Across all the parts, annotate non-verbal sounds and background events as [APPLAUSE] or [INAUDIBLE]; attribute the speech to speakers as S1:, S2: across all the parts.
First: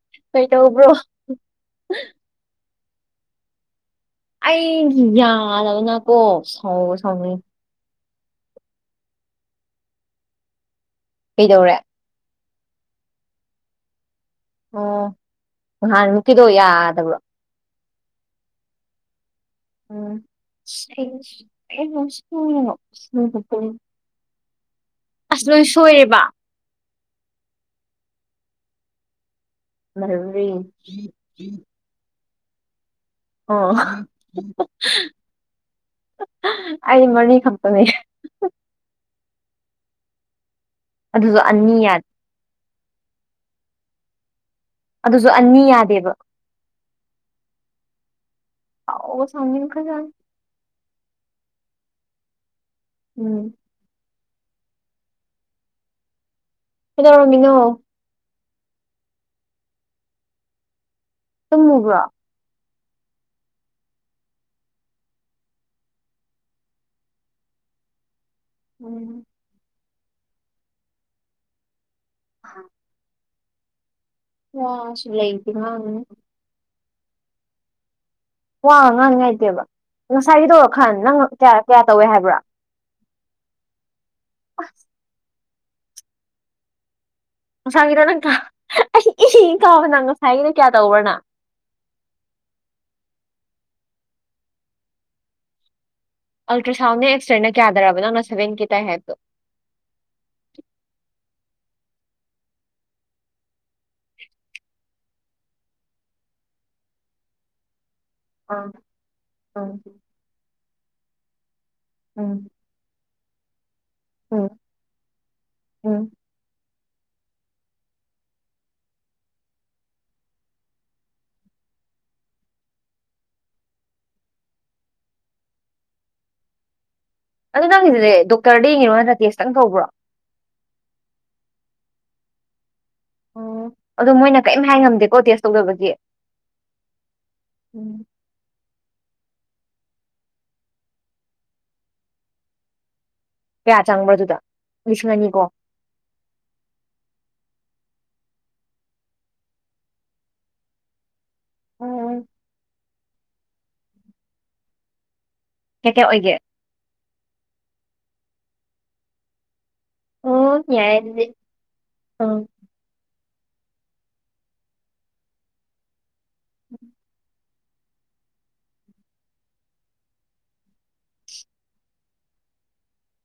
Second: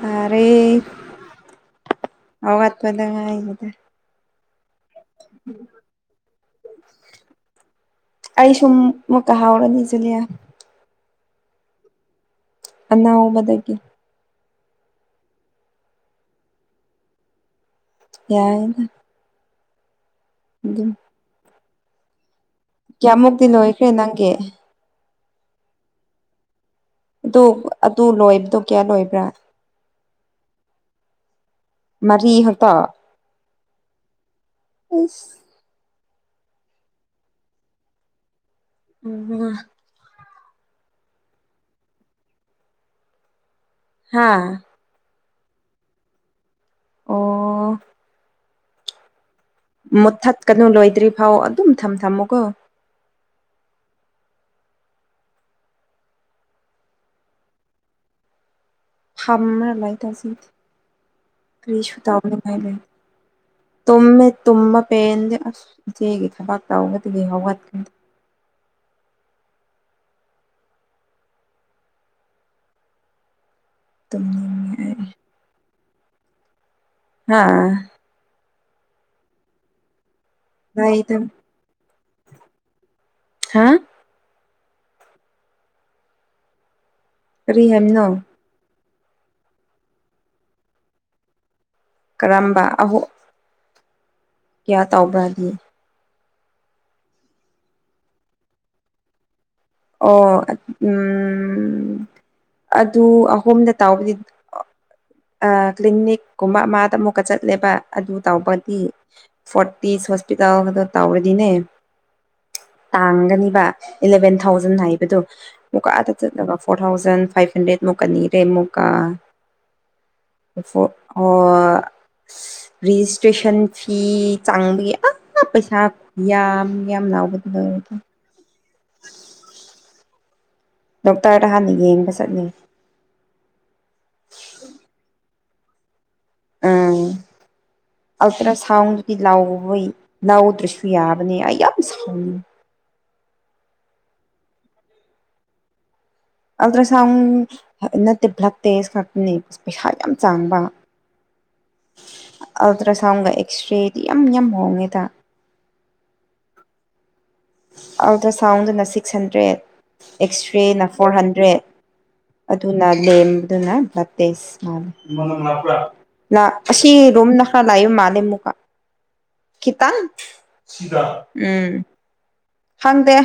S1: ꯐꯔꯦ
S2: ꯀꯩꯗꯧꯕ꯭ꯔꯣ
S1: ꯍꯧꯒꯠꯄꯗ ꯉꯥꯏꯔꯤꯗ
S2: ꯏ ꯌꯥꯗꯗꯅ ꯀꯣ ꯁꯥꯎꯕꯨ ꯁꯥꯎꯅꯤꯡ
S1: ꯑꯩ ꯁꯨꯝ ꯃꯨꯛꯀ ꯍꯥꯎꯔꯅꯤ ꯖꯨꯂꯤꯌꯥ
S2: ꯀꯩꯗꯧꯔꯦ
S1: ꯑꯅꯧꯕꯗꯒꯤ
S2: ꯑꯣ ꯅꯍꯥꯟꯃꯨꯛꯀꯤꯗꯣ ꯌꯥꯗꯕ
S1: ꯌꯥꯏꯌꯦꯗ
S2: ꯎꯝ ꯊꯦꯡꯁ [UNINTELLIGIBLE]
S1: ꯀꯤꯌꯥꯃꯨꯛꯇꯤ ꯂꯣꯏꯈ꯭ꯔꯦ ꯅꯪꯒꯤ
S2: ꯑꯁ ꯂꯣꯏ ꯁꯣꯏꯔꯦꯕ
S1: ꯑꯗꯨ ꯑꯗꯨ ꯂꯣꯏꯕꯗꯣ ꯀꯌꯥ ꯂꯣꯏꯕ꯭ꯔꯥ
S2: ꯃꯔꯤ
S1: ꯃꯔꯤꯈꯛꯇ
S2: ꯑꯣ
S1: ꯏꯁ
S2: ꯑꯩ ꯃꯔꯤ ꯈꯛꯇꯅꯦ
S1: ꯎꯝ
S2: ꯑꯗꯨꯖꯨ ꯑꯅꯤ ꯌꯥꯟ
S1: ꯍꯥꯥ
S2: ꯑꯗꯨꯁꯨ ꯑꯅꯤ ꯌꯥꯗꯦꯕ
S1: ꯑꯣ
S2: ꯑꯥꯎ
S1: ꯃꯨꯠꯊꯠꯀꯅꯨ ꯂꯣꯏꯗ꯭ꯔꯤꯐꯥꯎ ꯑꯗꯨꯝ ꯊꯝ ꯊꯝꯃꯨꯀꯣ
S2: ꯎꯝ ꯀꯩꯗꯧꯔꯝꯃꯤꯅꯣ ꯇꯨꯝꯃꯨꯕ꯭ꯔꯣ
S1: [UNINTELLIGIBLE]
S2: [INAUDIBLE]
S1: ꯨꯇꯨꯝꯃꯦ ꯇꯨꯝꯃ ꯄꯦꯟꯗꯦ ꯑꯁ ꯏꯆꯦꯒꯤ ꯊꯕꯛ ꯇꯧꯕꯗꯒꯤ ꯍꯧꯒꯠꯈꯤ
S2: ꯎꯝ [UNINTELLIGIBLE]
S1: ꯇꯨꯝꯅꯤꯡꯉꯦ ꯑꯩ
S2: ꯋꯥꯁꯨ ꯂꯩꯗꯤ ꯉꯥꯡꯒꯅꯤ
S1: ꯍꯥꯥ
S2: ꯋꯥ ꯉꯥꯡꯅꯤꯉꯥꯏꯇꯦꯕ ꯉꯁꯥꯏꯒꯤꯗꯣ ꯈꯥꯟ ꯅꯪ
S1: ꯂꯩꯇꯝ
S2: ꯀꯌꯥ ꯀꯌꯥ ꯇꯧꯋꯦ ꯍꯥꯏꯕ꯭ꯔꯥ
S1: ꯍꯥ
S2: ꯑꯁ
S1: ꯀꯔꯤ
S2: ꯉꯁꯥꯏꯒꯤꯗꯣ ꯅꯪ
S1: ꯍꯥꯏꯕꯅꯣ
S2: ꯀ꯭ꯌꯥ ꯑꯩ ꯏ ꯀꯥꯕꯅ ꯉꯁꯥꯏꯒꯤꯗꯣ ꯀꯌꯥ ꯇꯧꯕ꯭ꯔꯥ ꯅ
S1: ꯀꯔꯝꯕ ꯑꯍꯣ ꯀ꯭ꯌꯥ ꯇꯧꯕ꯭ꯔꯥꯗꯤ
S2: ꯑꯜꯇ꯭ꯔꯥꯁꯥꯎꯟꯅꯦ ꯑꯦꯛꯁꯔꯦꯅꯦ ꯀꯌꯥꯗꯔꯥꯕ ꯅꯪꯅ ꯁꯕꯦꯟ ꯀꯦ ꯇꯥꯏ ꯍꯥꯏꯗꯣ
S1: ꯑꯣ ꯑꯗ ꯎꯝ ꯑꯗꯨ ꯑꯍꯨꯝꯗ ꯇꯧꯕꯗꯤ ꯑꯥ ꯀ꯭ꯂꯤꯅꯤꯛꯀꯨꯝꯕ ꯑꯃꯗ ꯑꯃꯨꯛꯀ ꯆꯠꯂꯦꯕ ꯑꯗꯨ
S2: ꯑꯥ
S1: ꯇꯧꯕꯗꯤ
S2: ꯑꯥ
S1: ꯐꯣꯔꯇꯤꯁ ꯍꯣꯁꯄꯤꯇꯥꯜ ꯑꯃꯗ ꯇꯧꯕꯗꯤꯅꯦ
S2: ꯎꯝ
S1: ꯍꯥꯡꯒꯅꯤꯕ ꯏꯂꯚꯦꯟ
S2: ꯎꯝ
S1: ꯊꯥꯎꯖꯟ ꯍꯥꯏꯕꯗꯣ ꯃꯨꯀꯥ
S2: ꯎꯝ
S1: ꯑꯥꯗ ꯆꯠꯅꯕ ꯐꯣꯔ ꯊꯥꯎꯖꯟ ꯐꯥꯏꯚ ꯍꯟꯗ꯭ꯔꯦꯗ ꯃꯨꯛꯀꯅꯤ ꯔꯦ ꯃꯨꯛꯀꯥ ꯐꯣ ꯑꯣ ꯔꯤꯖꯤꯁꯇ꯭ꯔꯦꯁꯟ ꯐꯤ ꯆꯡꯕꯒꯤ ꯑꯥ ꯄꯩꯁꯥ ꯈꯨꯌꯥꯝ ꯌꯥꯝ ꯂꯥꯎꯕꯗꯤ ꯂꯣꯏꯔꯦꯗ
S2: ꯀꯔꯤ ꯍꯦꯔꯣꯅ ꯇꯦꯁ ꯇꯪ ꯇꯧꯕ꯭ꯔꯣ
S1: ꯗꯣꯛꯇꯔꯗ ꯍꯥꯟꯅ ꯌꯦꯡꯕ ꯆꯠꯅꯤ
S2: ꯈꯪꯅꯕꯗꯤ
S1: ꯎꯝ ꯑꯜꯇ꯭ꯔꯥꯁꯥꯎꯟ ꯗꯤ ꯂꯧꯋꯤ ꯂꯥꯎꯗ꯭ꯔꯁꯨ ꯌꯥꯕꯅꯦ ꯑꯩ ꯌꯥꯝ ꯁꯥꯎꯅꯤꯡꯉꯤ
S2: ꯀꯌꯥ ꯆꯪꯕ꯭ꯔꯥ ꯗꯨꯗ ꯂꯤꯁꯤꯡ ꯑꯅꯤ ꯀꯣ
S1: ꯑꯜꯇ꯭ꯔꯁꯥꯎꯟ ꯅꯠꯇꯦ ꯕ꯭ꯂꯗ ꯇꯦꯁ ꯈꯛꯇꯅꯦ ꯄꯩꯁꯥ ꯌꯥꯝ ꯆꯪꯕ ꯁꯥꯎꯟꯒ ꯑꯦꯛꯁ꯭ꯔꯦꯗꯤ ꯌꯥꯝ ꯌꯥꯝ ꯍꯣꯡꯉꯦꯗ
S2: ꯀꯤꯌ ꯀꯤꯌ ꯑꯣꯏꯒꯦ
S1: ꯑꯜꯇ꯭ꯔꯥꯁꯥꯎꯟꯗꯅ ꯁꯤꯛꯁ ꯍꯟꯗ꯭ꯔꯦꯗ
S2: ꯑꯣ
S1: ꯑꯦꯛꯁ꯭ꯔꯦꯅ
S2: ꯌꯥꯏ
S1: ꯐꯣꯔ
S2: ꯑꯗꯨꯗꯤ
S1: ꯍꯟꯗ꯭ꯔꯦꯗ
S2: ꯑꯥ
S1: ꯑꯗꯨꯅ ꯂꯦꯝ ꯑꯃꯅ ꯕ꯭ꯂꯗ ꯇꯦꯁ꯭ꯠ ꯃꯥꯜꯂꯦ ꯃꯅꯝ ꯂꯥꯛꯄ꯭ꯔꯥ ꯂꯥꯛ ꯑꯁꯤ ꯒꯨꯝꯅ ꯈ ꯂꯥꯏꯕ ꯃꯥꯜꯂꯦ ꯃꯨꯛꯀ ꯈꯤꯇꯡ ꯁꯤꯔ ꯎꯝ ꯍꯪꯗꯦ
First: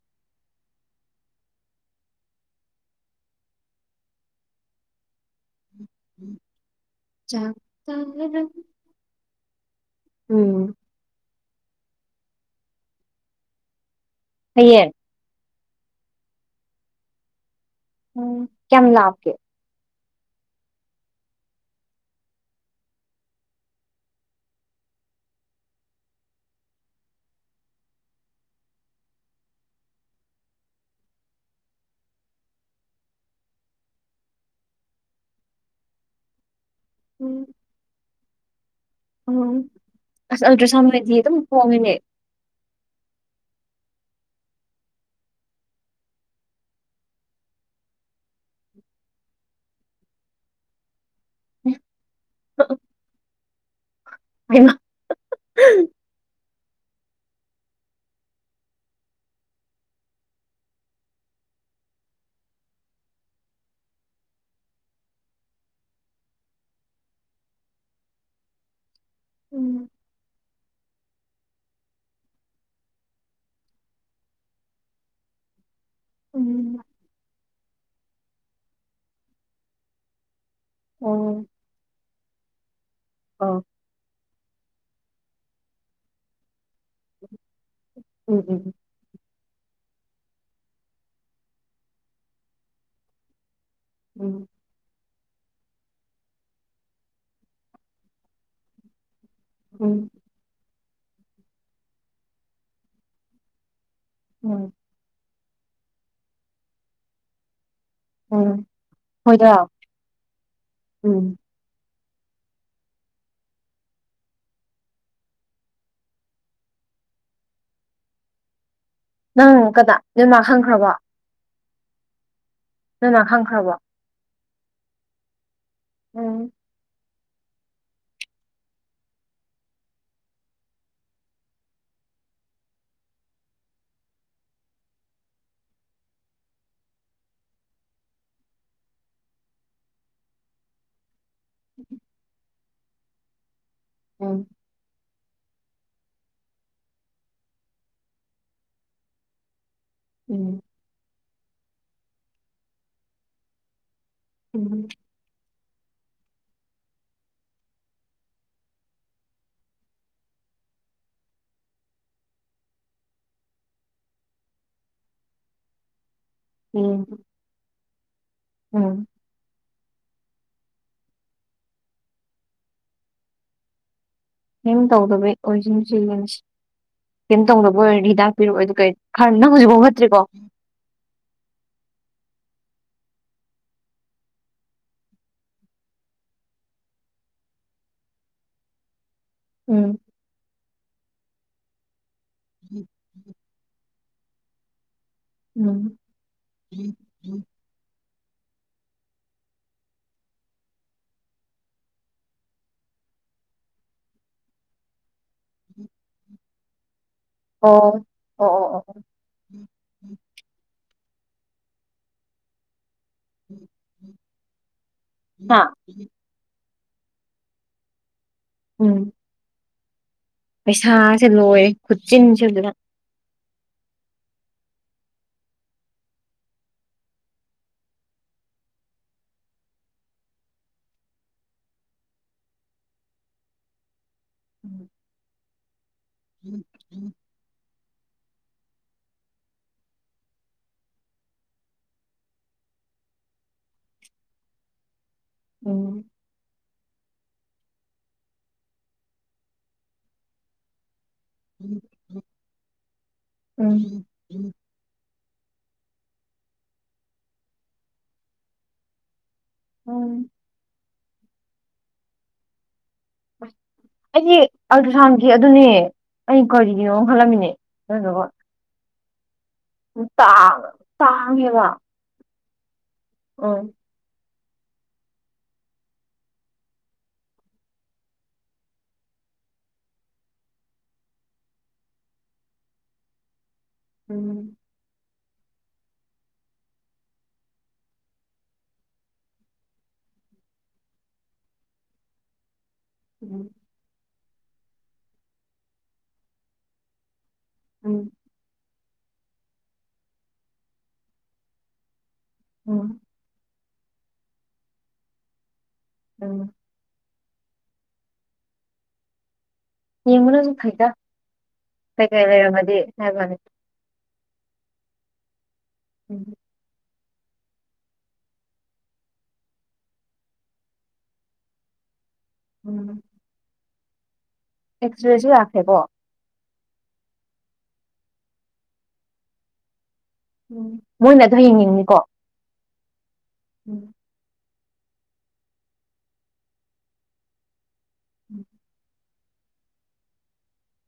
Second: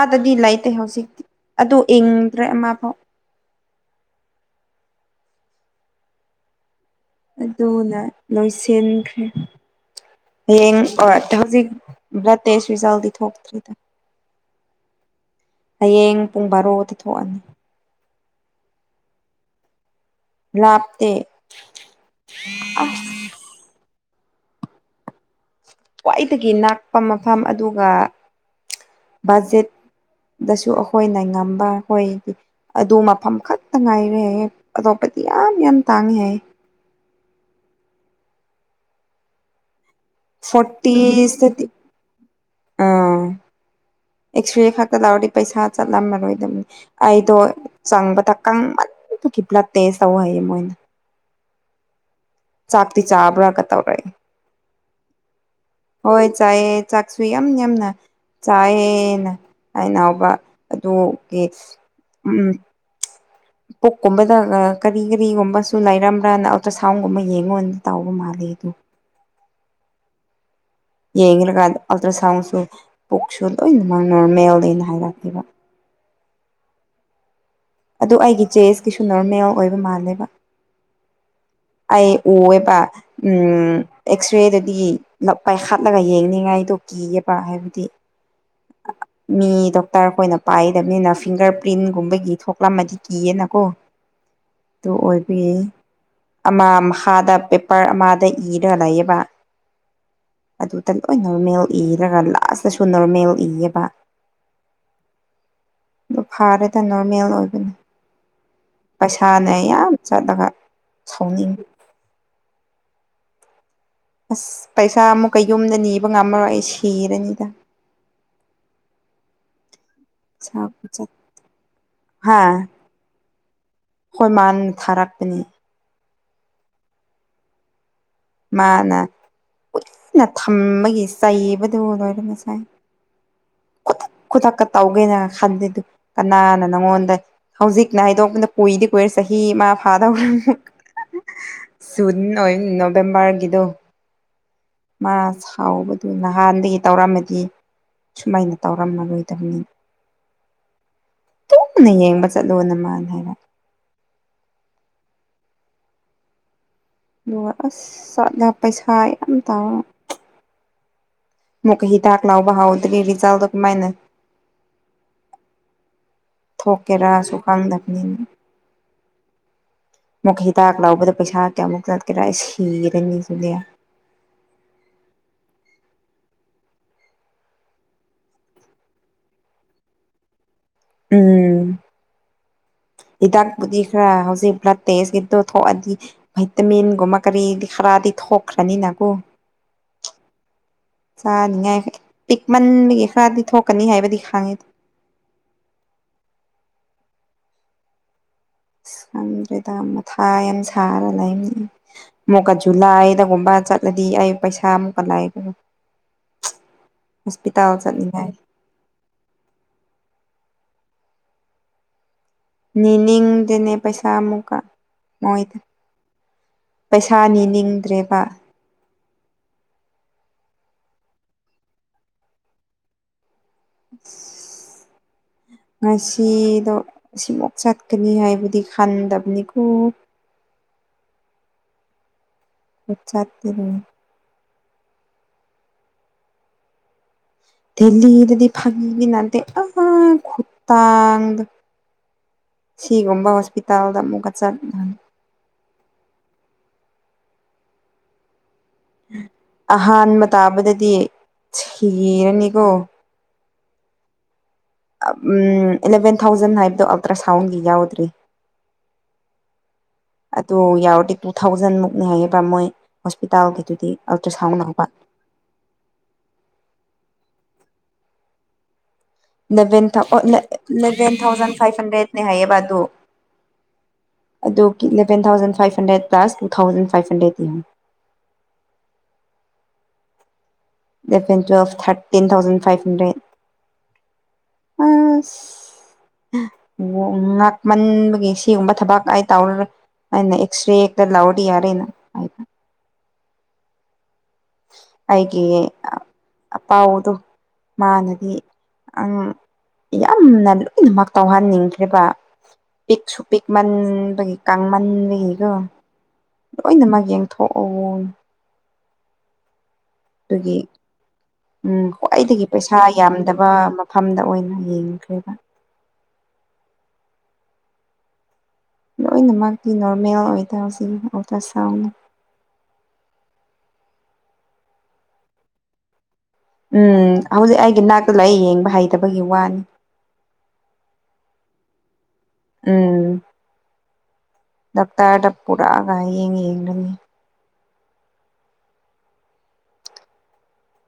S1: ꯑꯥꯗꯗꯤ ꯂꯩꯇꯦ ꯍꯧꯖꯤꯛꯇꯤ ꯑꯗꯨ ꯏꯡꯗ꯭ꯔꯦ ꯑꯃ ꯐꯥꯎ
S2: [INAUDIBLE] [INAUDIBLE] ꯆꯥꯛ
S1: ꯑꯗꯨꯅ
S2: ꯆꯥꯔꯦ
S1: ꯂꯣꯏꯁꯤꯟꯈ꯭ꯔꯦ
S2: ꯎꯝ
S1: ꯍꯌꯦꯡ ꯑꯣꯏ ꯍꯧꯖꯤꯛ ꯕ꯭ꯂꯠ ꯇꯦꯁ ꯔꯤꯖꯥꯜꯗꯤ ꯊꯣꯛꯇ꯭ꯔꯤꯗ
S2: ꯍꯩꯌꯦꯡ
S1: ꯍꯌꯦꯡ ꯄꯨꯡ ꯕꯥꯔꯣꯗ ꯊꯣꯛꯑꯅꯤ
S2: ꯎꯝ ꯀꯌꯥꯝ ꯂꯥꯞꯀꯦ
S1: ꯂꯥꯞꯇꯦ ꯑꯥ [INAUDIBLE] ꯈ꯭ꯋꯥꯏꯗꯒꯤ ꯅꯛꯄ ꯃꯐꯝ ꯑꯗꯨꯒ ꯕꯖꯦꯠ ꯗꯁꯨ ꯑꯩꯈꯣꯏꯅ ꯉꯝꯕ ꯍꯣꯏꯒꯤ ꯑꯗꯨ ꯃꯐꯝ ꯈꯛꯇ ꯉꯥꯏꯔꯦ ꯑꯇꯣꯞꯄꯗꯤ ꯌꯥꯝ ꯌꯥꯝ ꯇꯥꯡꯉꯦ ꯍꯥꯏ
S2: ꯎꯝ ꯎꯝ ꯑꯁ ꯑꯜꯇ꯭ꯔꯥꯁꯥꯎꯟ ꯃꯗꯤ ꯑꯗꯨꯝ
S1: ꯐꯣꯔꯇꯤꯁꯇꯗꯤ
S2: ꯐꯣꯟꯅꯦ [INAUDIBLE]
S1: ꯑꯥ ꯑꯦꯛꯁꯔꯦ ꯈꯛꯇ ꯂꯥꯎꯔꯗꯤ ꯄꯩꯁꯥ ꯆꯠꯂꯝꯃꯔꯣꯏꯗꯕꯅꯤ ꯑꯩꯗꯣ ꯆꯪꯕꯗ ꯀꯪ ꯃꯟ ꯑꯗꯨ ꯈꯤꯇꯂꯦ ꯇꯦꯁ ꯇꯧ ꯍꯥꯏꯌꯦ ꯃꯣꯏꯅ ꯆꯥꯛꯇꯤ ꯆꯥꯕ꯭ꯔꯥ ꯀꯇꯧꯔꯦ
S2: ꯍꯩꯃꯥ
S1: ꯍꯣꯏ ꯆꯥꯏ ꯆꯥꯛꯁꯨ ꯌꯥꯝ ꯌꯥꯝꯅ ꯆꯥꯏꯌꯦꯅ ꯑꯩꯅ ꯍꯧꯕ ꯑꯗꯨꯒꯤ ꯎꯝ
S2: [INAUDIBLE]
S1: ꯄꯨꯛꯀꯨꯝꯕꯗ ꯀꯔꯤ ꯀꯔꯤꯒꯨꯝꯕꯁꯨ ꯂꯩꯔꯝꯕ꯭ꯔꯅ ꯑꯜꯇ꯭ꯔ ꯁꯥꯎꯟꯒꯨꯝꯕ ꯌꯦꯡꯉꯣ ꯇꯥꯎꯕ ꯃꯥꯜꯂꯦ ꯑꯗꯣ
S2: ꯎꯝ
S1: ꯌꯦꯡꯈ꯭ꯔꯀꯥꯟ ꯑꯜꯇ꯭ꯔ ꯁꯥꯎꯟꯁꯨ ꯄꯨꯛꯁꯨ ꯂꯣꯏꯅꯃꯛ ꯅꯣꯔꯃꯦꯜꯅ ꯍꯥꯏꯔꯛꯑꯦꯛꯕ
S2: ꯎꯝ
S1: ꯑꯗꯨ ꯑꯩꯒꯤ ꯆꯦꯁꯀꯤꯁꯨ ꯅꯣꯔꯃꯦꯜ ꯑꯣꯏꯕ ꯃꯥꯜꯂꯦꯕ
S2: ꯑꯣ
S1: ꯑꯩ ꯎꯑꯦꯕ ꯑꯦꯛꯁ꯭ꯔꯦꯗꯗꯤ ꯂꯒ ꯍꯥꯞꯄꯒ ꯌꯦꯡꯅꯤꯡꯉꯥꯏꯗꯣ ꯀꯤꯌꯦꯕ ꯍꯥꯏꯕꯗꯤ
S2: ꯎꯝ ꯎꯝ
S1: ꯑꯥ ꯃꯤ ꯗꯣꯛꯇꯔ ꯑꯩꯈꯣꯏꯅ ꯄꯥꯏꯗꯕꯅꯤꯅ ꯐꯤꯡꯒꯔ ꯄ꯭ꯔꯤꯟꯒꯨꯝꯕꯒꯤ ꯊꯣꯛꯂꯝꯃꯗꯤ ꯀꯤꯌꯦꯅꯀꯣ
S2: ꯎꯝ
S1: ꯑꯣꯏꯕꯤꯌꯦ ꯑꯃꯥꯗ ꯄꯦꯄꯔ ꯑꯃꯗ ꯏꯔ ꯂꯩꯌꯦꯕ
S2: ꯎꯝ
S1: ꯑꯗꯨꯗ ꯂꯣꯏ ꯅꯣꯔꯃꯦꯜ ꯏꯔꯒ ꯂꯥꯁꯇꯁꯨ ꯅꯣꯔꯃꯦꯜ ꯏꯌꯦꯕ
S2: ꯎꯝ
S1: ꯑꯗꯨ ꯐꯥꯔꯦꯗ ꯅꯣꯔꯃꯦꯜ ꯑꯣꯏꯕꯅꯦ
S2: ꯎꯝ
S1: ꯄꯩꯁꯥꯅ
S2: ꯍꯣꯏꯗ
S1: ꯌꯥꯝ ꯆꯠꯂꯒ
S2: ꯎꯝ
S1: ꯁꯥꯎꯅꯤꯡꯉꯤ ꯑꯁ ꯄꯩꯁꯥ ꯑꯃꯨꯛꯀ ꯌꯨꯝꯗ ꯅꯤꯕ ꯉꯝꯃꯔꯣꯏ ꯑꯩ ꯁꯤꯔꯅꯤꯗ
S2: ꯅꯪ ꯀꯅꯥ ꯅꯣꯏꯃ ꯈꯪꯈ꯭ꯔꯕꯣ
S1: ꯍꯥꯥ
S2: ꯅꯣꯏꯃꯥ ꯈꯪꯈ꯭ꯔꯕꯣ
S1: ꯑꯩꯈꯣꯏ ꯃꯥꯅ ꯊꯥꯔꯛꯄꯅꯤ
S2: ꯎꯝ
S1: ꯃꯥꯅ ꯀꯨꯏꯅ ꯊꯝꯕꯒꯤ ꯆꯩꯕꯗꯨ ꯂꯣꯏꯔꯦ ꯉꯁꯥꯏ ꯈꯨꯗꯛ
S2: [INAUDIBLE]
S1: ꯈꯨꯗꯛꯀ ꯇꯧꯒꯦꯅ ꯈꯟꯗꯦꯗꯨ ꯀꯅꯥꯅ ꯅꯪꯉꯣꯟꯗ ꯍꯧꯖꯤꯛꯅ ꯍꯥꯏꯗꯣꯛꯄꯗ ꯀꯨꯏꯗꯤ ꯀꯨꯏꯔꯁꯦ ꯆꯍꯤ ꯑꯃ ꯐꯥꯗꯧ ꯖꯨꯟ ꯑꯣꯏ ꯅꯣꯕꯦꯝꯕ꯭ꯔꯒꯤꯗꯣ
S2: ꯎꯝ
S1: ꯑ ꯁꯥꯎꯕꯗꯨ ꯅꯍꯥꯟꯗꯒꯤ ꯇꯧꯔꯝꯃꯗꯤ ꯁꯨꯃꯥꯏꯅ ꯇꯧꯔꯝꯃꯔꯣꯏꯗꯕꯅꯤꯅ
S2: ꯎꯝ
S1: ꯇꯨꯅ ꯌꯦꯡꯕ ꯆꯠꯂꯣ ꯃꯥꯅ ꯍꯥꯏꯕ
S2: ꯎꯝ
S1: ꯑꯗꯨꯒ ꯑꯁ ꯆꯠꯅ ꯄꯩꯁꯥ ꯌꯥꯝ ꯇꯥꯌꯦ ꯃꯨꯛꯀꯥ ꯍꯤꯗꯥꯛ ꯂꯧꯕ ꯍꯧꯗ꯭ꯔꯤ [UNINTELLIGIBLE] ꯀꯃꯥꯏꯅ
S2: [INAUDIBLE] ꯎꯝ
S1: ꯊꯣꯛꯀꯦꯔꯥꯁꯨ ꯈꯪꯗꯕꯅꯤꯅ
S2: ꯎꯝ
S1: ꯑꯃꯨꯛꯀꯥ ꯍꯤꯗꯥꯛ ꯂꯥꯎꯕꯗ ꯄꯩꯁꯥ ꯀꯌꯥꯃꯨꯛꯇ ꯆꯠꯀꯦꯔ ꯑꯩ ꯁꯤꯔꯅꯤ ꯁꯤꯗꯤ
S2: [UNINTELLIGIBLE] ꯀꯩꯝ ꯇꯧꯗꯕ ꯑꯣꯏꯔꯗꯤ ꯍꯤꯗꯥꯛ ꯄꯤꯔꯛꯑꯣ ꯑꯗꯨ ꯀ ꯈꯔ ꯅꯪ ꯍꯧꯖꯤꯛꯐꯥꯎ ꯐꯠꯇ꯭ꯔꯤꯀꯣ
S1: ꯎꯝ
S2: [INAUDIBLE]
S1: ꯍꯤꯗꯥꯛꯄꯨꯗꯤ ꯈꯔ ꯍꯧꯖꯤꯛ ꯕ꯭ꯂꯠ ꯇꯦꯁꯀꯤꯗꯣ ꯊꯣꯛꯑꯗꯤ ꯚꯥꯏꯇꯃꯤꯟꯒꯨꯝꯕ ꯀꯔꯤ ꯈꯔꯗꯤ ꯊꯣꯛꯈ꯭ꯔꯥꯅꯤ ꯅꯀꯣ
S2: ꯎꯝ
S1: ꯆꯥꯅꯤꯉꯥꯏ ꯄꯤꯛꯃꯟꯕꯒꯤ ꯈꯔꯗꯤ ꯊꯣꯛꯀꯅꯤ ꯍꯥꯏꯕꯗꯤ ꯈꯥꯡꯉꯤ
S2: ꯎꯝ
S1: ꯢꯁ ꯈꯪꯗ꯭ꯔꯦꯗ ꯃꯊꯥ ꯌꯥꯝ ꯁꯥꯔ ꯂꯩ ꯑꯃꯨꯛꯀ ꯖꯨꯂꯥꯏꯗꯒꯨꯝꯕ ꯆꯠꯂꯗꯤ ꯑꯩ ꯄꯩꯁꯥ ꯑꯃꯨꯛꯀ ꯂꯥꯏꯔꯣꯢ
S2: ꯑꯣ
S1: ꯆꯠꯅꯤꯡꯉꯥꯏ
S2: ꯑꯣ ꯑꯣ
S1: ꯅꯤꯅꯤꯡꯗꯦꯅꯦ ꯄꯩꯁꯥ ꯑꯃꯨꯛꯀ ꯃꯣꯏꯗ
S2: ꯍꯥ
S1: ꯄꯩꯁꯥ ꯅꯤ ꯅꯤꯡꯗ꯭ꯔꯦꯕ
S2: ꯎꯝ ꯄꯩꯁꯥꯁꯦ ꯂꯣꯏ ꯈꯨꯆꯤꯟꯁꯦ ꯑꯗꯨꯅ
S1: ꯑꯁ ꯉꯁꯤꯗꯣ ꯁꯤꯃꯨꯛ ꯆꯠꯀꯅꯤ ꯍꯥꯏꯕꯨꯗꯤ ꯈꯟꯗꯕꯅꯤꯀꯣ
S2: [INAUDIBLE]
S1: [UNINTELLIGIBLE]
S2: [INAUDIBLE] [INAUDIBLE]
S1: ꯗꯦꯜꯂꯤꯗꯗꯤ ꯐꯥꯒꯤ ꯅꯠꯇꯦ ꯈꯨꯠꯇꯥꯡꯗꯣ ꯁꯤꯒꯨꯝꯕ ꯍꯣꯁꯄꯤꯇꯥꯜꯗ ꯑꯃꯨꯛꯀ ꯆꯠ
S2: ꯎꯝ
S1: ꯑꯍꯥꯟꯕ ꯇꯥꯕꯗꯗꯤ ꯁꯤꯔꯅꯤꯀꯣ
S2: ꯎꯝ
S1: ꯑꯦꯂꯚꯦꯟ ꯊꯥꯎꯖꯟ ꯍꯥꯏꯕꯗꯣ ꯑꯜꯇ꯭ꯔ ꯁꯥꯎꯟꯒꯤ ꯌꯥꯎꯗ꯭ꯔꯤ
S2: ꯎꯝ
S1: ꯑꯗꯨ ꯌꯥꯎꯔꯗꯤ ꯇꯨ ꯊꯥꯎꯖꯟ ꯃꯨꯛꯅꯤ ꯍꯥꯏꯌꯦꯗ ꯃꯣꯏ
S2: ꯑꯦ
S1: ꯍꯣꯁꯄꯤꯇꯥꯜꯒꯤꯗꯨꯗꯤ ꯑꯜꯇ꯭ꯔ
S2: ꯑꯩꯗꯤ
S1: ꯁꯥꯎꯟ ꯂꯧꯕ
S2: ꯑꯜꯇ꯭ꯔꯥꯁꯥꯎꯟꯒꯤ ꯑꯗꯨꯅꯦ ꯑꯩ ꯀꯔꯤ ꯒꯤꯅꯣ ꯈꯟꯂꯝꯃꯤꯅꯦ ꯑꯗꯨꯗꯨꯒ
S1: ꯂꯚꯦꯟ ꯊꯥꯎ [UNINTELLIGIBLE]
S2: ꯇꯥꯡ
S1: ꯢꯂꯚꯦꯟ ꯊꯥꯎꯖꯟ ꯐꯥꯏꯚ ꯍꯟꯗ꯭ꯔꯦꯠꯅꯦ ꯍꯥꯏꯌꯦꯕ ꯑꯗꯨ
S2: ꯑꯣꯢ
S1: ꯑꯗꯨ ꯀꯤ eleven thousand five hundred plus two thousand five hundred ꯇꯨ ꯌꯦꯡꯑꯣ
S2: [UNINTELLIGIBLE]
S1: eleven twelve thirteen thousand five hundred
S2: ꯎꯝ
S1: ꯑꯁ ꯉꯥꯛꯃꯟꯕꯒꯤ ꯁꯤꯒꯨꯝꯕ ꯊꯕꯛ ꯑꯩ ꯇꯧꯔꯔꯦꯢ ꯑꯅ ꯑꯦꯛꯁꯔꯦꯗ ꯂꯧꯔꯦꯗꯤ ꯌꯥꯔꯦꯅ ꯍꯥꯢꯕ
S2: ꯎꯝ
S1: ꯑꯩꯒꯤ ꯄꯥꯎꯗꯣ
S2: ꯎꯝ
S1: ꯃꯥꯅꯗꯤ ꯌꯥꯝꯅ ꯂꯣꯏꯅꯃꯛ ꯇꯧꯍꯟꯅꯤꯡꯈ꯭ꯔꯤꯕ
S2: ꯎꯝ
S1: ꯄꯤꯛꯁꯨ ꯄꯤꯛ ꯃꯟꯕꯒꯤ ꯀꯥꯡꯃꯟꯕꯒꯤꯀꯣ
S2: ꯎꯝ
S1: ꯂꯣꯏꯅꯃꯛ ꯌꯦꯡ ꯊꯣꯛꯎꯟ
S2: ꯌꯦꯡꯕꯅꯁꯨ
S1: ꯑꯗꯨꯒꯤ
S2: ꯐꯩꯗ
S1: ꯎꯝ
S2: ꯀꯩꯀꯩ
S1: ꯈ꯭ꯋꯥꯏꯗꯒꯤ ꯄꯩꯁꯥ
S2: ꯂꯩꯔꯝꯃꯗꯤ ꯍꯥꯏꯕꯅꯤ
S1: ꯌꯥꯝꯗꯕ ꯃꯐꯝꯗ ꯑꯣꯏꯅ ꯌꯦꯡꯈ꯭ꯔꯦꯕ
S2: ꯎꯝ ꯍꯨ
S1: ꯂꯣꯏꯅꯃꯛꯇꯤ ꯅꯣꯔꯃꯦꯜ ꯑꯣꯏꯗ ꯍꯧꯖꯤꯛ ꯑꯜꯇ꯭ꯔ ꯁꯥꯎꯟꯅꯤ
S2: ꯎꯝ ꯑꯦꯛꯖꯦꯔꯦꯁꯨ ꯌꯥꯈ꯭ꯔꯦꯀꯣ
S1: ꯎꯝ ꯍꯧꯖꯤꯛ ꯑꯩꯒꯤ ꯅꯥꯛꯇꯨꯗ ꯃꯩ ꯌꯦꯡꯕ ꯍꯩꯇꯕꯒꯤ ꯋꯥꯅꯤ
S2: ꯎꯝ ꯃꯣꯏꯅ ꯑꯗꯨ ꯍꯌꯦꯡ ꯌꯦꯡꯅꯤꯀꯣ
S1: ꯎꯝ
S2: [INAUDIBLE]
S1: ꯗꯥꯛꯇ꯭ꯔꯗ ꯄꯨꯔꯛꯑꯒ ꯍꯌꯦꯡ ꯌꯦꯡꯒꯅꯤ
S2: ꯎꯝ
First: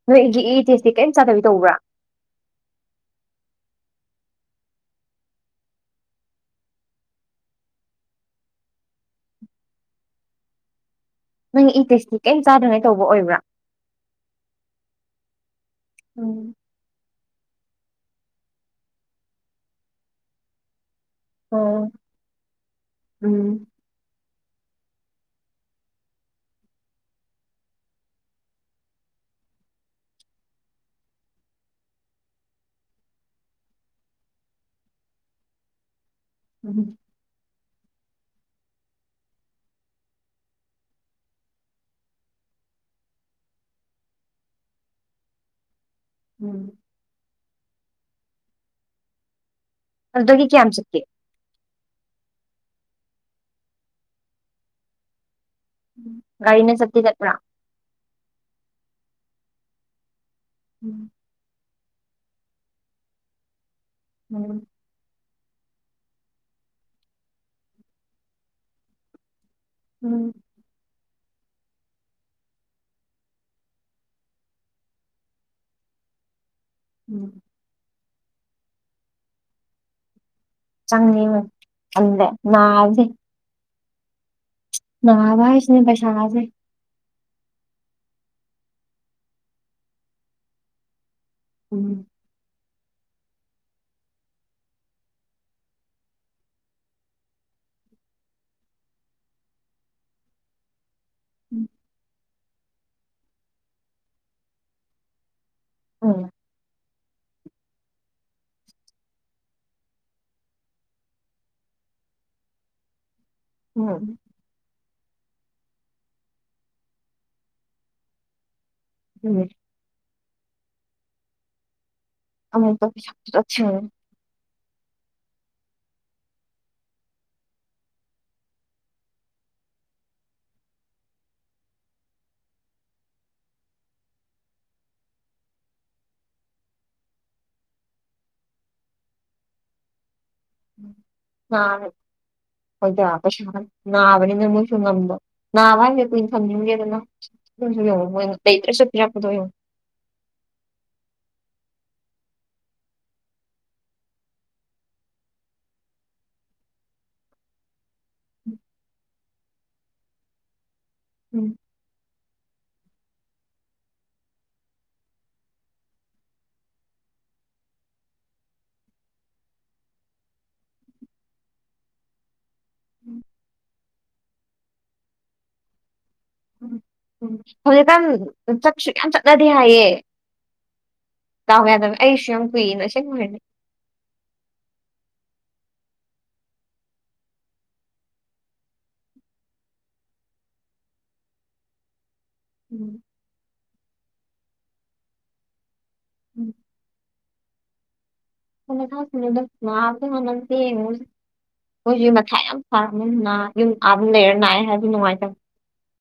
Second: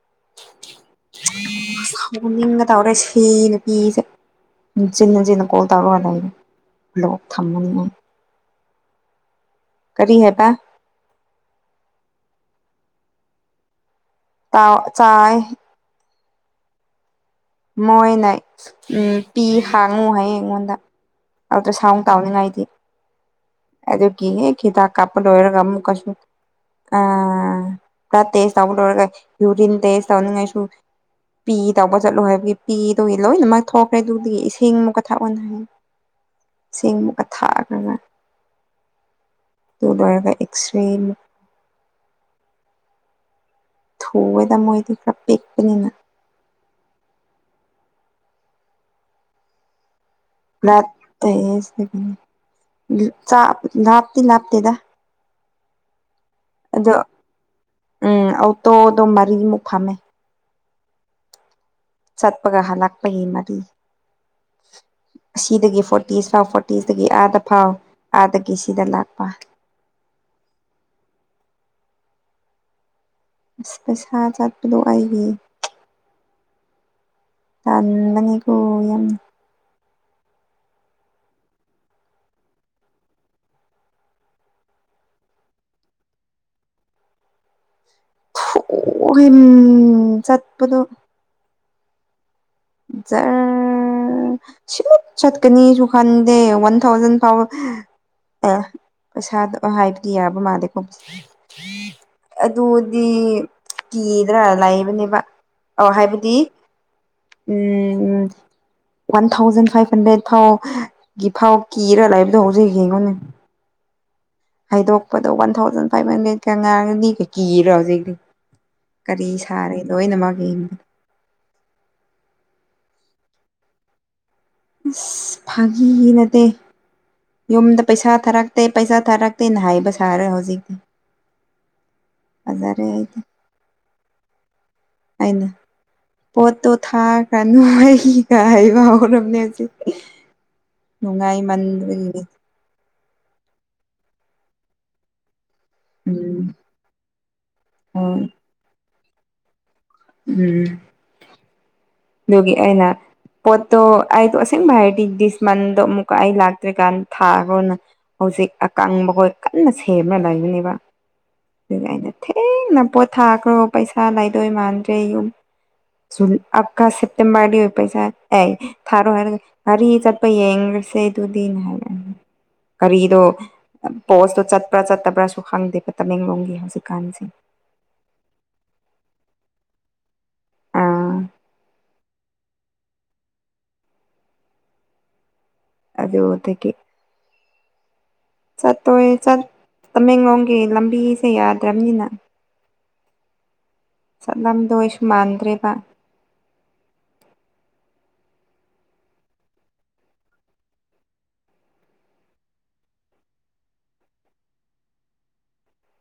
S2: ꯅꯣꯏꯒꯤ ꯏ ꯇꯦꯁꯇꯤ ꯀꯔꯤꯝ ꯆꯥꯗꯕꯤ ꯇꯧꯕ꯭ꯔꯥ
S1: ꯐꯨꯅꯤꯡꯒꯗꯧꯔꯦ ꯁꯤ ꯅꯨꯄꯤꯁꯦ ꯍꯟꯖꯤꯟ ꯍꯟꯖꯤꯟ ꯀꯣꯜ ꯇꯧꯔꯒ ꯂꯩꯔꯦ ꯕ꯭ꯂꯣꯛ ꯊꯝꯃꯅꯤꯃꯥ ꯀꯔꯤ ꯍꯥꯏꯕ
S2: ꯅꯪꯒꯤ ꯏ ꯇꯦꯁꯇꯤ ꯀꯩꯝ ꯆꯥꯗꯔꯤꯉꯩ ꯇꯧꯕ ꯑꯣꯏꯕ꯭ꯔꯥ
S1: ꯇꯥꯎ ꯆꯥꯏꯌꯦ
S2: ꯎꯝ
S1: ꯃꯣꯏꯅ ꯎꯝ ꯄꯤ ꯍꯥꯡꯉꯨ ꯍꯥꯏꯌꯦ ꯑꯩꯉꯣꯟꯗ ꯑꯥꯗ
S2: ꯑꯣ
S1: ꯁꯥꯎꯟ ꯇꯥꯎꯅꯤꯉꯥꯏꯒꯤ
S2: ꯎꯝ
S1: ꯑꯗꯨ ꯀꯤ ꯍꯦꯛ ꯍꯤꯗꯥꯛ ꯀꯥꯞꯄ ꯂꯣꯏꯔꯒ ꯑꯃꯨꯛꯀꯁꯨ ꯑꯥ ꯕ꯭ꯂꯠ ꯇꯦꯁ ꯇꯧꯕ ꯂꯣꯏꯒ ꯌꯨꯔꯤꯟ ꯇꯦꯁ ꯇꯧꯅꯤꯉꯥꯏꯁꯨ ꯄꯤ ꯇꯧꯕ ꯆꯠꯂꯣ ꯍꯥꯏꯕꯒꯤ ꯄꯤꯗꯨꯒꯤ ꯂꯣꯏꯅꯃꯛ ꯊꯣꯛꯈ꯭ꯔꯦ ꯗꯨꯗꯤ ꯏꯁꯤꯡꯃꯨꯛꯀ ꯊꯥꯛ ꯑꯣꯅ ꯍꯥꯏ ꯏꯁꯤꯡ
S2: ꯎꯝ
S1: ꯃꯨꯛꯀ ꯊꯥꯛꯑꯗꯅ ꯗꯨ ꯂꯣꯏꯔꯒ ꯑꯦꯛꯁ꯭ꯔꯦ ꯃꯨꯛ ꯊꯣꯑꯣꯏꯅ ꯃꯣꯏꯗꯤ ꯈꯥꯔ ꯄꯦꯛꯄꯅꯤꯅ
S2: ꯎꯝ ꯑꯗꯨꯗꯒꯤ ꯀꯌꯥꯝ ꯆꯠꯀꯦ
S1: ꯂꯥꯞꯇꯦ ꯆꯥ ꯂꯥꯞꯇꯤ ꯂꯥꯞꯇꯦꯗ
S2: ꯒꯥꯔꯤꯅ
S1: ꯑꯗꯣ
S2: ꯆꯠꯇꯤ ꯆꯠꯄ꯭ꯔꯥ
S1: ꯎꯝ ꯑꯣꯇꯣꯗꯣ ꯃꯔꯤꯃꯨꯛ ꯐꯝꯃꯦ
S2: ꯎꯝ
S1: ꯆꯠꯄꯒ ꯍꯥꯂꯛꯄꯒꯤ ꯃꯔꯤ
S2: ꯎꯝ
S1: ꯑꯁꯤꯗꯒꯤ ꯐꯣꯔꯇꯤꯁ ꯐꯥꯎ ꯐꯣꯔꯇꯤꯁꯇꯒꯤ ꯑꯥꯗ ꯐꯥꯎ ꯑꯥꯗꯒꯤ ꯁꯤꯗ ꯂꯥꯛꯄ
S2: ꯎꯝ
S1: ꯑꯁ ꯄꯩꯁꯥ ꯆꯠꯄꯗꯣ ꯑꯩꯒꯤ
S2: ꯎꯝ
S1: ꯇꯟꯕꯅꯤ ꯀꯣ ꯌꯥꯝꯅ
S2: ꯆꯪꯅꯤꯡ ꯈꯪꯗꯦ ꯅꯥꯕꯁꯤ ꯅꯥꯕ ꯍꯥꯏꯁꯤꯅꯦ ꯄꯩꯁꯥꯥ ꯍꯥꯏꯁꯦ
S1: ꯊꯨ [UNINTELLIGIBLE] ꯆꯠꯄꯗꯣ
S2: ꯎꯝ
S1: ꯖ꯭ꯔ ꯎꯝ ꯁꯤꯠ ꯆꯠꯀꯅꯤꯁꯨ ꯈꯟꯗꯦ ꯋꯥꯟ ꯊꯥꯎꯖꯟ ꯐꯥꯎ ꯑꯦ ꯄꯩꯁꯥꯗꯣ ꯍꯥꯏꯕꯗꯤ ꯌꯥꯕ ꯃꯥꯜꯂꯦꯀꯣ
S2: ꯎꯝ
S1: ꯑꯗꯨꯗꯤ ꯀꯤꯗ꯭ꯔꯥ ꯂꯩꯕꯅꯦꯕ ꯑꯧ
S2: ꯎꯝ
S1: ꯍꯥꯏꯕꯗꯤ ꯎꯝ ꯋꯥꯟ ꯊꯥꯎꯖꯟ ꯐꯥꯏꯚ ꯍꯟꯗ꯭ꯔꯦꯗ ꯐꯥꯎ ꯒꯤ ꯐꯥꯎ ꯀꯤꯔ ꯂꯥꯏꯕꯗꯣ ꯍꯧꯖꯤꯛ ꯌꯦꯡꯉꯣꯅꯦ
S2: [UNINTELLIGIBLE]
S1: ꯍꯥꯏꯗꯣꯛꯄꯗ ꯋꯥꯟ ꯊꯥꯎꯖꯟ ꯐꯥꯏꯚ ꯍꯟꯗ꯭ꯔꯦ ꯀꯥꯅꯒꯤ ꯃꯤꯕꯨ ꯀꯤꯔꯤꯔ ꯍꯧꯖꯤꯛꯇꯤ ꯀꯔꯤ
S2: ꯎꯝ
S1: ꯁꯥꯔꯦ ꯂꯣꯏꯅꯃꯥꯒꯤ
S2: ꯑꯃꯨꯕ ꯄꯤꯁꯛ ꯄꯤꯁꯛ ꯁꯤꯡ
S1: ꯏꯁ ꯐꯥꯒꯤ ꯅꯠꯇꯦ ꯌꯨꯝꯗ ꯄꯩꯁꯥ ꯊꯥꯔꯛꯇꯦ ꯄꯩꯁꯥ ꯊꯥꯔꯛꯇꯦꯅ ꯍꯥꯏꯕ ꯁꯥꯔ ꯍꯧꯖꯤꯛꯇꯤ ꯐꯖꯔꯦ ꯑꯩꯗꯤ ꯑꯩꯅ ꯄꯣꯠꯇꯣ ꯊꯥꯈ꯭ꯔꯅꯨ ꯑꯩꯒ ꯍꯩꯕ ꯍꯧꯔꯝꯅꯦ ꯍꯧꯖꯤꯛ ꯅꯨꯡꯉꯥꯏꯃꯟꯗꯕꯒꯤ
S2: ꯍꯣꯏꯗꯥ ꯀꯩꯁꯨ ꯍꯥꯏ ꯅꯥꯕꯅꯤꯅ ꯃꯣꯏꯁꯨ ꯉꯝꯕ ꯅꯥꯕ ꯍꯥꯏꯁꯦ ꯀꯨꯏꯅ
S1: ꯎꯝ
S2: ꯊꯝꯅꯤꯡꯗꯦꯗꯅ ꯑꯗꯨꯏꯁꯨ ꯌꯦꯡꯉꯨ
S1: ꯍꯣꯏ
S2: ꯃꯣꯏꯅ ꯂꯩꯗ꯭ꯔꯁꯨ ꯄꯤꯔꯛꯄꯗꯣ ꯌꯦꯡꯉꯨ
S1: ꯎꯝ ꯑꯗꯨꯒꯤ ꯑꯩꯅ ꯄꯣꯠꯇꯣ ꯑꯩꯗꯣ ꯑꯁꯦꯡꯕ ꯍꯥꯏꯔꯗꯤ ꯗꯤꯁ ꯃꯟꯗꯣ ꯑꯃꯨꯛꯀ ꯑꯩ ꯂꯥꯛꯇ꯭ꯔꯤꯀꯥꯟ ꯊꯥꯈꯣꯅ ꯍꯧꯖꯤꯛ ꯑꯀꯪꯕ ꯈꯣꯏ ꯀꯟꯅ ꯁꯦꯝꯃ ꯂꯩꯕꯅꯦꯕ
S2: ꯎꯝ
S1: ꯑꯗꯨꯅ ꯑꯩꯗꯣ ꯊꯦꯡꯅ ꯄꯣꯠ ꯊꯥꯈ꯭ꯔꯣ ꯄꯩꯁꯥ ꯂꯩꯥꯏꯗꯣꯏ ꯃꯥꯟꯗ꯭ꯔꯦ ꯌꯨꯝ ꯖꯨꯜ ꯑꯥꯞꯀ ꯁꯦꯞꯇꯦꯝꯕ꯭ꯔꯗꯤ ꯑꯣꯏ ꯄꯩꯁꯥ ꯑꯦ ꯊꯥꯔꯣ ꯍꯥꯏꯔꯒ ꯉꯥꯔꯤ ꯆꯠꯄ ꯌꯦꯡ ꯉꯁꯦ ꯑꯗꯨꯗꯤꯅ ꯍꯥꯏꯌꯦ ꯒꯔꯤꯗꯣ ꯄꯣꯁꯇꯣ ꯆꯠꯄ꯭ꯔꯥ ꯆꯠꯇꯕ꯭ꯔꯥꯁꯨ ꯈꯪꯗꯦꯕ ꯇꯃꯦꯡꯂꯣꯡꯒꯤ ꯍꯧꯖꯤꯛ
S2: ꯎꯝ ꯍꯧꯖꯤꯛꯀꯥꯟ ꯆꯠꯁꯨ ꯌꯥꯝ ꯆꯠꯅꯗꯦ ꯍꯥꯏꯌꯦ
S1: ꯑꯥ
S2: ꯗꯥꯎ ꯌꯥꯗꯕ ꯑꯩꯁꯨ ꯌꯥꯝ ꯀꯨꯏꯅ ꯑꯁꯦꯡꯕꯅꯦ
S1: ꯑꯗꯨꯗꯒꯤ ꯆꯠꯇꯣꯏ ꯆꯠ ꯇꯃꯦꯡꯂꯣꯡꯒꯤ ꯂꯝꯕꯤꯁꯦ ꯌꯥꯗ꯭ꯔꯝꯅꯤꯅ
S2: ꯎꯝ
S1: ꯆꯠꯂꯝꯗꯣꯏꯁꯨ ꯃꯥꯟꯗ꯭ꯔꯦꯕ
S2: [UNINTELLIGIBLE] ꯃꯣꯏꯖꯨ ꯃꯊꯥ ꯌꯥꯝ ꯁꯥꯔꯝꯃꯦ ꯅꯥ ꯌꯨꯝ ꯑꯥꯗ ꯂꯩꯔ ꯅꯥꯏꯑꯦ ꯍꯥꯏꯕꯗꯤ ꯅꯨꯡꯉꯥꯏꯇ